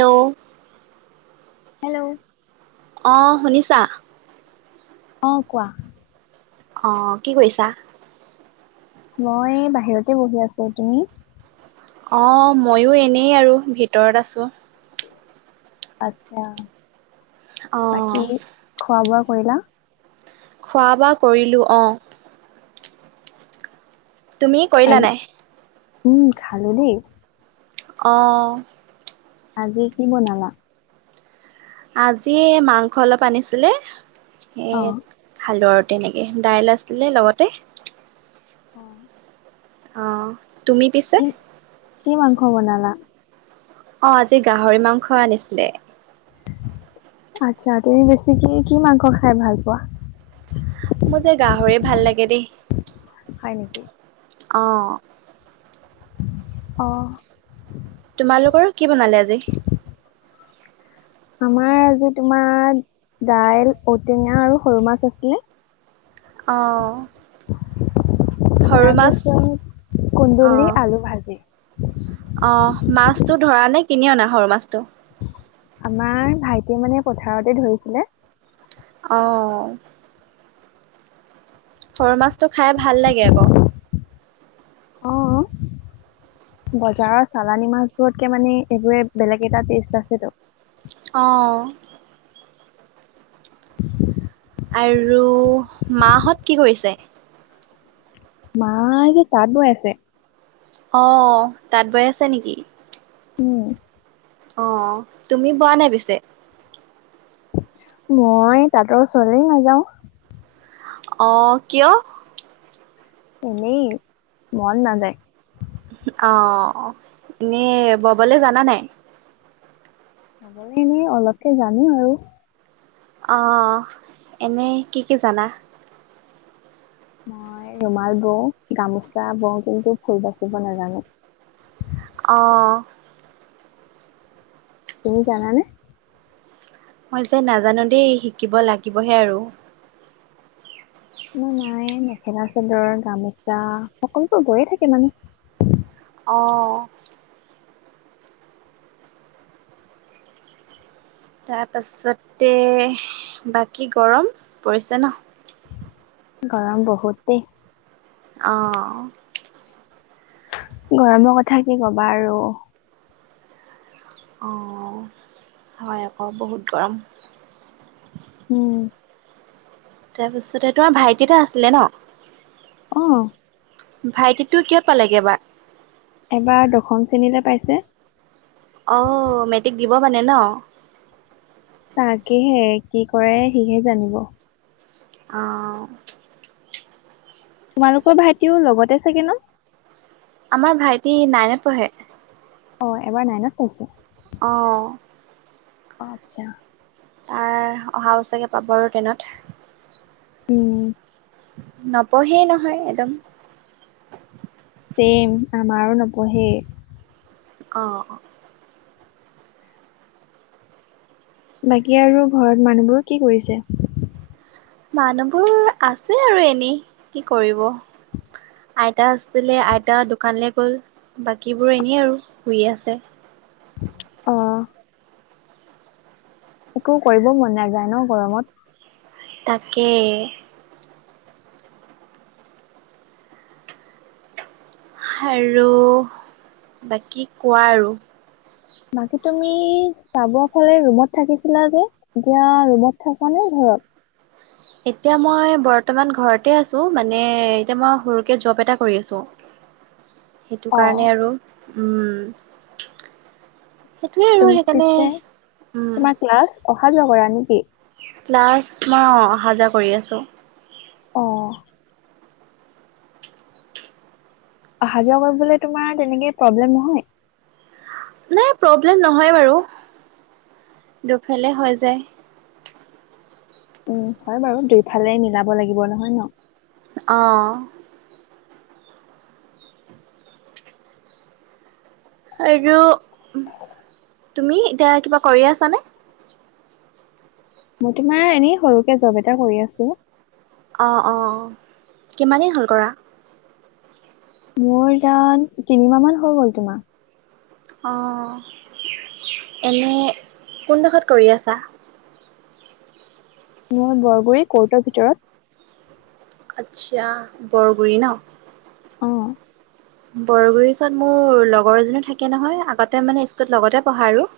তৌ হেল্ল' অ শুনিছা? অ কোৱা অহ কি কৰিছা মই বাহিৰতে বহি আছো তুমি অহ ময়ো এনেই আৰু ভিতৰত আছো আচ্ছা অঁ বাকী খোৱা বোৱা কৰিলা খোৱা বোৱা কৰিলোঁ অহ তুমি কৰিলা আজি নাই উম খালো দেই অঁহ আজি কি বনালা আজি মাংস অলপ আনিছিলে সেয়ে অ খালো আ তেনেকে দাইল আছিলে লগতে অহ অহ তুমি পিছে কি মাংস বনালা অহ আজি গাহৰি মাংস আনিছিলে আচ্ছা তুমি বেছিকে কি মাংস খাই ভাল পোৱা মো যে গাহৰি ভাল লাগে দেই হয় নিকি অঁহ অঁহ তোমালোকৰ কি বনালে আজি আমাৰ আজি তোমাৰ দাইল ঔটেঙা আৰু সৰু মাছ আছিলে অহ। তাৰ পাছত কুন্দলি, আলু ভাজি। অহ মাছতটো ধৰা নে কিনি অনা সৰু মাছটো। আমাৰ ভাইটিয়ে মানে পথাৰতে ধৰিছিলে। অঁহ ঘৰ মাছটো খাই ভাল লাগে আক অ বজাৰৰ চালানী মাছবোৰতকে মানে এইবোৰে বেলেগ এটা টেষ্ট আছে ত অহ [unintelligible] আৰু মা হত কি কৰিছে মাই যে তাঁত বৈ আছে অহ তাঁত বৈ আছে নিকি উম অহ তুমি বোৱা নাই পিছে মই তা-ত ওচৰলেই নাযাওঁ অহ কিয় এনেই মন নাযায় অহ এনে ববলে জানা নাই ববলে এনেই অলপকে জানো আৰু অঁ--হ, এনেই কি কি জানা? মই ৰুমাল বওঁ, গামোচা বওঁ কিন্তু ফুল বাচিব নাজানোঁ। অঁ তুমি জানা নে? মই যে নাজানোঁ দেই শিকিব লাগিবহে আৰু আমাৰ মায়ে [unintelligible] মেখেলা- চাদৰ, গামোচা সকলোবোৰ বয়ে থাকে মানে। অঁ তাৰপাছতে, বাকি গৰম পৰিছে ন'? গৰম বহুতে দেই। অ অ। গৰমৰ কথা কি কবা আৰু। অ, হয় আক বহুত গৰম। ও তাৰপিছতে, তোমাৰ ভাইটি এটা আছিলে ন? অ। ভাইটিটো কিহত পালেগে এইবাৰ? এইবাৰ দশম শ্ৰেণীলে পাইছে। অহ, মেট্ৰিক দিব মানে ন? তাকেহে কি কৰে সিহে জানিব। আও। তোমালোকৰ ভাইটিওঁ লগতে চাগে ন? আমাৰ ভাইটি নাইনত পঢ়ে। অ, এইবাৰ নাইনত পাঢ়িছে? অ। আচ্ছা। তাৰ অহা বছকে পাব আৰু ট্ৰেনত। ও। নপঢ়েই নহয় একদম। চেম আমাৰো নপঢ়েই। অ অ। বাকি আৰু ঘৰত মানুহবোৰ কি কৰিছে? মানুহবোৰ আছে আৰু এনেই কি কৰিব। আইতা আছিল [unintelligible] আইতা দোকানলে গ'ল। বাকীবোৰ এনেই আৰু শুই আছে। অ। একো কৰিব মন নাযায় ন গৰমত? তাকে। আৰু বাকি কোৱা আৰু? বাকি তুমি, চাবোৱাফালে ৰুমত থাকিছিলা যে এতিয়া ৰুমত থাকা নে ঘৰত? ঘত। এতিয়া মই বৰ্তমান ঘৰতে আছোঁ। মানে এতিয়া মই সৰুকে জব এটা কৰি আছোঁ। সেইটো অ কাৰণে আৰু, উম। সেইটোৱে আৰু তুমি সেইকাৰণে, পিছে উম। তোমাৰ ক্লাছ অহা যোৱা কৰা নেকি? ক্লাছ মই অহা-যোৱা কৰি আছোঁ। অহ। অহা যোৱা কৰিবলে তোমাৰ তেনেকে প্ৰব্লেম নহয়? নাই, প্ৰব্লেম নহয় বাৰু। দুফালে হৈ যায়। উম, হয় বাৰু দুইফালে মিলাব লাগিব নহয় ন? অ। আৰু তুমি এতিয়া কিবা কৰি আছানে? মই তোমাৰ এনেই সৰুকে জব এটা কৰি আছোঁ। অ অ। কিমানদিন হ'ল কৰা? মোৰ তাত তিনিমাহ মান হৈ গ'ল তোমাৰ। অ এনে কোনডোখৰত কৰি আছা? মই বৰগুৰি কৰ্টৰ ভিতৰত। আচ্ছা বৰগুৰি ন। অ বৰগুৰি ওচত মোৰ লগৰজনী থাকে নহয় আগতে মানে স্কুত লগতে পঢ়া আৰু। [inaudible]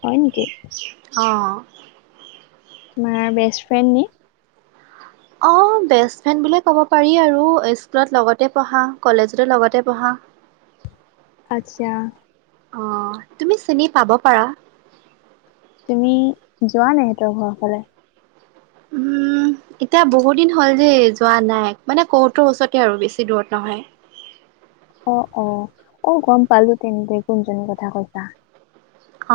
হয় নেকি? অ। তোমাৰ বেষ্ট ফ্ৰেণ্ড নি? অ, বেষ্ট ফ্ৰেণ্ড বুলিয়ে ক'ব পাৰি আৰু স্কুলত লগতে পঢ়া, কলেজতো লগতে পঢ়া। [unintelligible] আচ্ছা। অ, তুমি চিনি পাব পাৰা। তুমি যোৱা নে সিহঁতৰ ঘৰৰ ফালে? উম এতিয়া বহুত দিন হ'ল যে যোৱা নাই। মানে কৰ্টৰ ওচৰতে আৰু বেছি দূৰত নহয়। [inaudible] অ-অ, অ গম পালো তেন্তে কোনজনীৰ কথা কৈছা। অ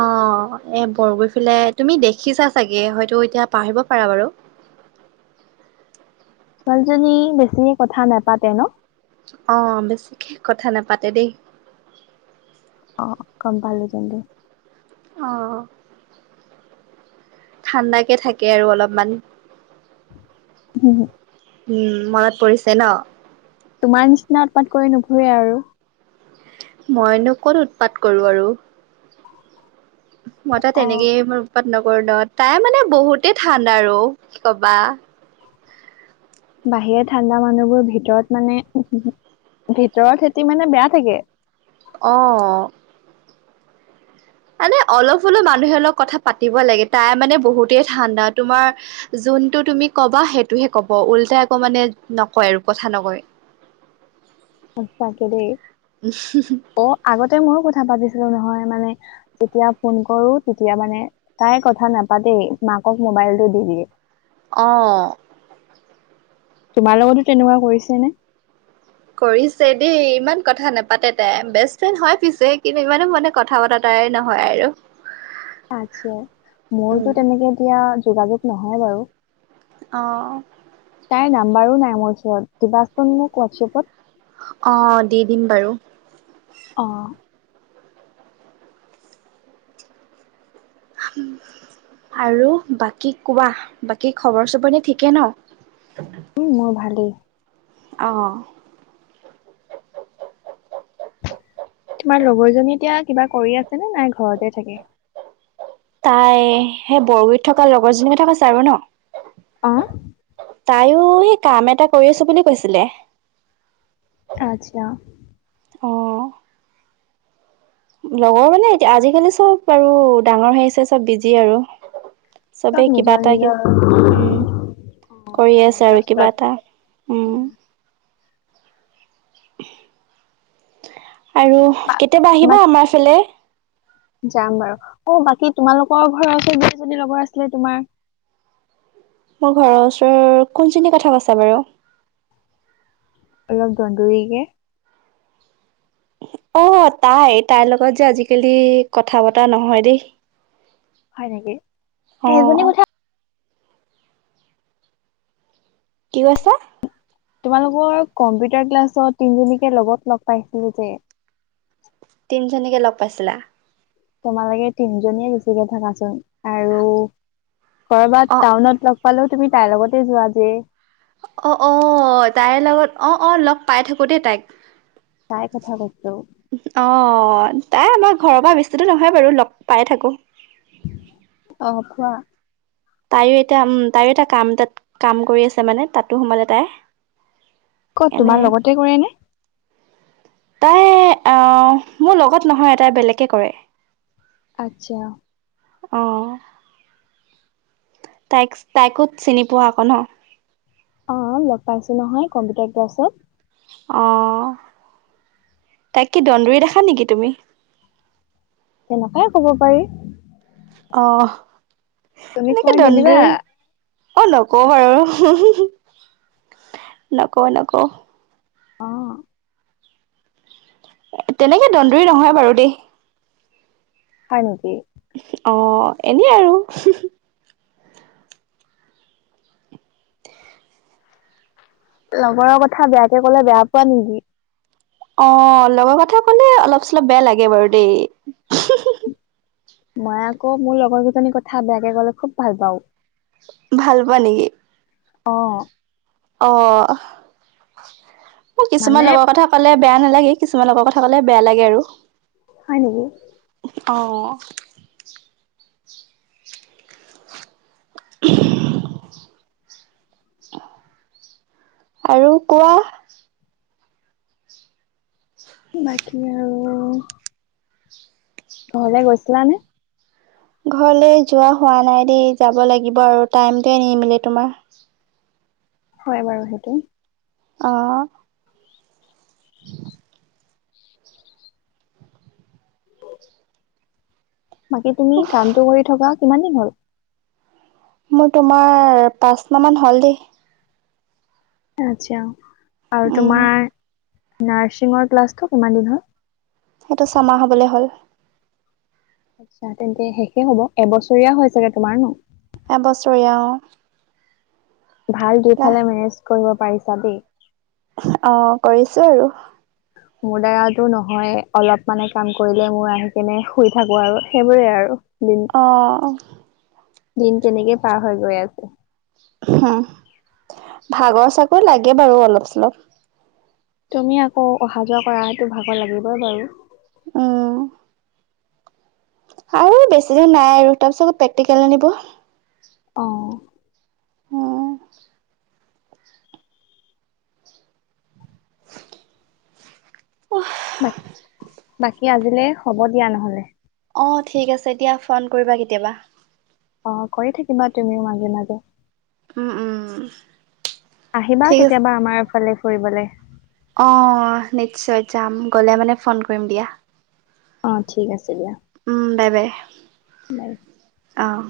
এ বৰগুৰি ফালে, তুমি দেখিছা চাগে। হয়তো এতিয়া পাহৰিব পাৰা বাৰু। [inaudible] ছোৱালীজনী বেছিকে কথা নাপাতে ন? অ, বেছিকে কথা নাপাতে দেই। অ, গম পালো তেন্তে। অ। ঠাণ্ডাকে থাকে আৰু অলপমান। [unintelligible] উম, মনত পৰিছে ন? তোমাৰ নিচিনা উৎপাত কৰি নুফুৰে আৰু। মইনো ক'ত উৎপাত কৰো আৰু? মই তা অ তেনেকেই ইমান উৎপাত নগৰ নত তাই মানে বহুতে ঠাণ্ডা আৰু কি কবা। বাহিৰে ঠাণ্ডা মানুহবোৰ ভিতৰত মানে ভিতৰত সেতি মানে বেয়া থাকে। অঅ। মানে অলপ হলেও মানুহে লগ কথা পাতিব লাগে। তাই মানে বহুতেই ঠাণ্ডা। তোমাৰ যোনটো তুমি কবা সেইটোহে ক'ব। উল্টাই আকৌ মানে নকয় আৰু কথা নকয়। [unintelligible] দেই। অ আগতে ময়ো কথা পাতিছো নহয় মানে যেতিয়া ফোন কৰো তেতিয়া মানে তাই কথা নাপাতেই। মাকক ম মোবাইলটো দি দিয়ে। অ। তোমাৰ লগতো তেনেকুৱা কৰিছেনে? কৰিছে দেই। ইমান কথা নাপাতে তাই। বেষ্ট ফ্ৰেণ্ড হয় পিছে, কিন্তু ইমানো মান কথা পতা তা তাই নহয় আৰু। আচ্ছা, মোৰটো উম তেনেকে এতিয়া যোগাযোগ নহয় বাৰু। অ। তাইৰ নাম্বাৰো নাই মোৰ ওচৰত। দিবাচোন মোক হোৱাটছএপত। অ, দি দিম বাৰু। অ। [unintelligible] আৰু বাকী কোৱা, বাকী খবৰ চবৰ নি ঠিকে ন? উম, মোৰ ভালেই। অ। তোমাৰ লগৰ জনী এতিয়া কিবা কৰি আছেনে, নাই ঘৰতে থাকে? তাই সেই বৰগুৰিত থকা লগৰজনীৰ কথা কৈছে আৰু ন? অ? তাইও সেই কাম এটা কৰি আছো বুলি কৈছিলে। আচ্ছা। অ। লগৰ মানে এতিয়া আজি-কালি চব আৰু ডাঙৰ হৈ আহিছে, চব বিজি আৰু। চব চবেই কিবা নিজৰ নিজৰ তাগেট, উম। অ কৰি কামত আছে আৰু ব্যস্ত কিবা এটা, উম। আৰু বা কেতিয়াবা আহিবা বাক আমাৰ ফালে। যাম বাৰু। অ, বাকী তোমালোকৰ ঘৰৰ ওচৰৰ যিজনী লগৰ আছিলে তোমাৰ মোৰ ঘৰৰ ওচৰৰ, কোনজনী কথা কৈছা বাৰু? অলপ দন্দুৰিকে। অ, তাই? তাইৰ লগত যে আজি-কালি কথা-বতৰা নহয় দেই। হয় নেকি? অ। সেইজনী কথা কি কৈছা? তোমালোকৰ কম্পিউটাৰ ক্লাছত তিনজনীকে লগত লগ পাইছিলো যে। কেনেকে লগ পাইছিলা? তোমালোকে তিনজনীয়ে বেছিকে থাকাচোন আৰু কৰবাত অ টাউনত লগ পালেও তুমি তাইৰ লগতে যোৱা যে। অ-অ, তাইৰ লগত। অ-অ লগ পাই থাকো দেই তাইক। চাই কথা [unintelligible] অ, তাই আমাৰ ঘৰৰ পৰা বেছি দূৰ নহয় বাৰু, লগ পাই থাকো। [inaudible] অ, খোৱা। তাইও এতিয়া উম তাইও এটা কাম এতাত কাম কৰি আছে মানে, তাতো সোমালে তাই। ক'ত এনে তোমাৰ লগতে কৰে নে? তাই আহ মোৰ লগত নহয়, তাই বেলেগকে কৰে। আত্চ্ছা। অ। তাইক তাইকো চিনি পোৱা আক ন? অ, লগ পাইছো নহয় কম্পিউটাৰ ক্লাছত। অহ, তাইক কি দন্দুৰী দেখা নেকি তুমি? তেনেকাই কব পাৰি। অহ তুমি তেনেকে কৈ নিদিবা দন্দুৰী অ, লগৰ আৰু [unintelligible] লগৰ, লগৰ। অ। এ তেনেকে দন্দুৰী নহয় বাৰু দেই। হয় নেকি? অ, এনেই আৰু। লগৰৰ কথা বেয়াকে কলে বেয়া পোৱা নেকি? অ, লগৰ কথা কলে অলপ চলপ বেয়া লাগে বাৰু দেই। মই আকৌ মোৰ লগৰ কেইজনীৰ কথা বেয়াকে ক'লে খুব ভাল পাওঁ। ভাল পোৱা নেকি? অ। অ, মোক মানে কিছুমান লগৰ কথা ক'লে বেয়া নালাগে, কিছুমান লগৰ কথা ক'লে বেয়া লাগে আৰু। হয় নেকি? অঁ। [inaudible] আৰু কোৱা। বাকী আৰু ঘৰলে গৈছিলানে? ঘৰলে যোৱা হোৱা নাই দ যাব লাগিব আৰু টাইমটোৱে নিমিলে তোমাৰ। হয় বাৰু সেইটো। অহ। বাকী তুমি কামটো কৰি থকা কিমান দিন হ'ল? মোৰ তোমাৰ পাঁচ মাহ মান হ'ল দেই। আত্চ্ছা আৰু উম তোমাৰ নাৰ্ছিঙৰ ক্লাছটো কিমান দিন হ'ল। সেইটো ছামাহ হবলে হ'ল। আচ্ছা তেন্তে শেষে হব এবছৰীয়া হৈ চাগে তোমাৰ ন? এ বছৰীয়া অ। ভাল দুফালে মেনেজ কৰিব পাৰিছা দেই। অ কৰিছোঁ আৰু। মোৰ দ্বাৰাটো নহয় অলপ মানে কাম কৰিলে মোৰ আহি কিনে শুই থাকো আৰু সেইবোৰে আৰু। দিন অহ। দিন তেনেকে পাৰ হৈ গৈ আছে। হম ভাগৰ চাগৰ লাগে বাৰু অলপ চলপ। তুমি আকৌ অহা যোৱা কৰাটো ভাগৰ লাগিবই বাৰু। উম। আৰু বেছি দিন নাই আৰু তাৰপিছত প্ৰেক্টিকেল আনিব। অ। অ। বাক বাকী আজিলে হব দিয়া নহলে। অ ঠিক আছে এতিয়া ফোন কৰিবা কেতিয়াবা। অ কৰি থাকিবা তুমিও মাজে মাজে। উম উম। আহিবা ঠিক আছে কেতিয়াবা আমাৰ ফালে ফুৰিবলে। অ নিশ্চয় যাম গলে মানে ফোন কৰিম দিয়া। অ ঠিক আছে দিয়া। উম বাই বাই। ওলাই। অহ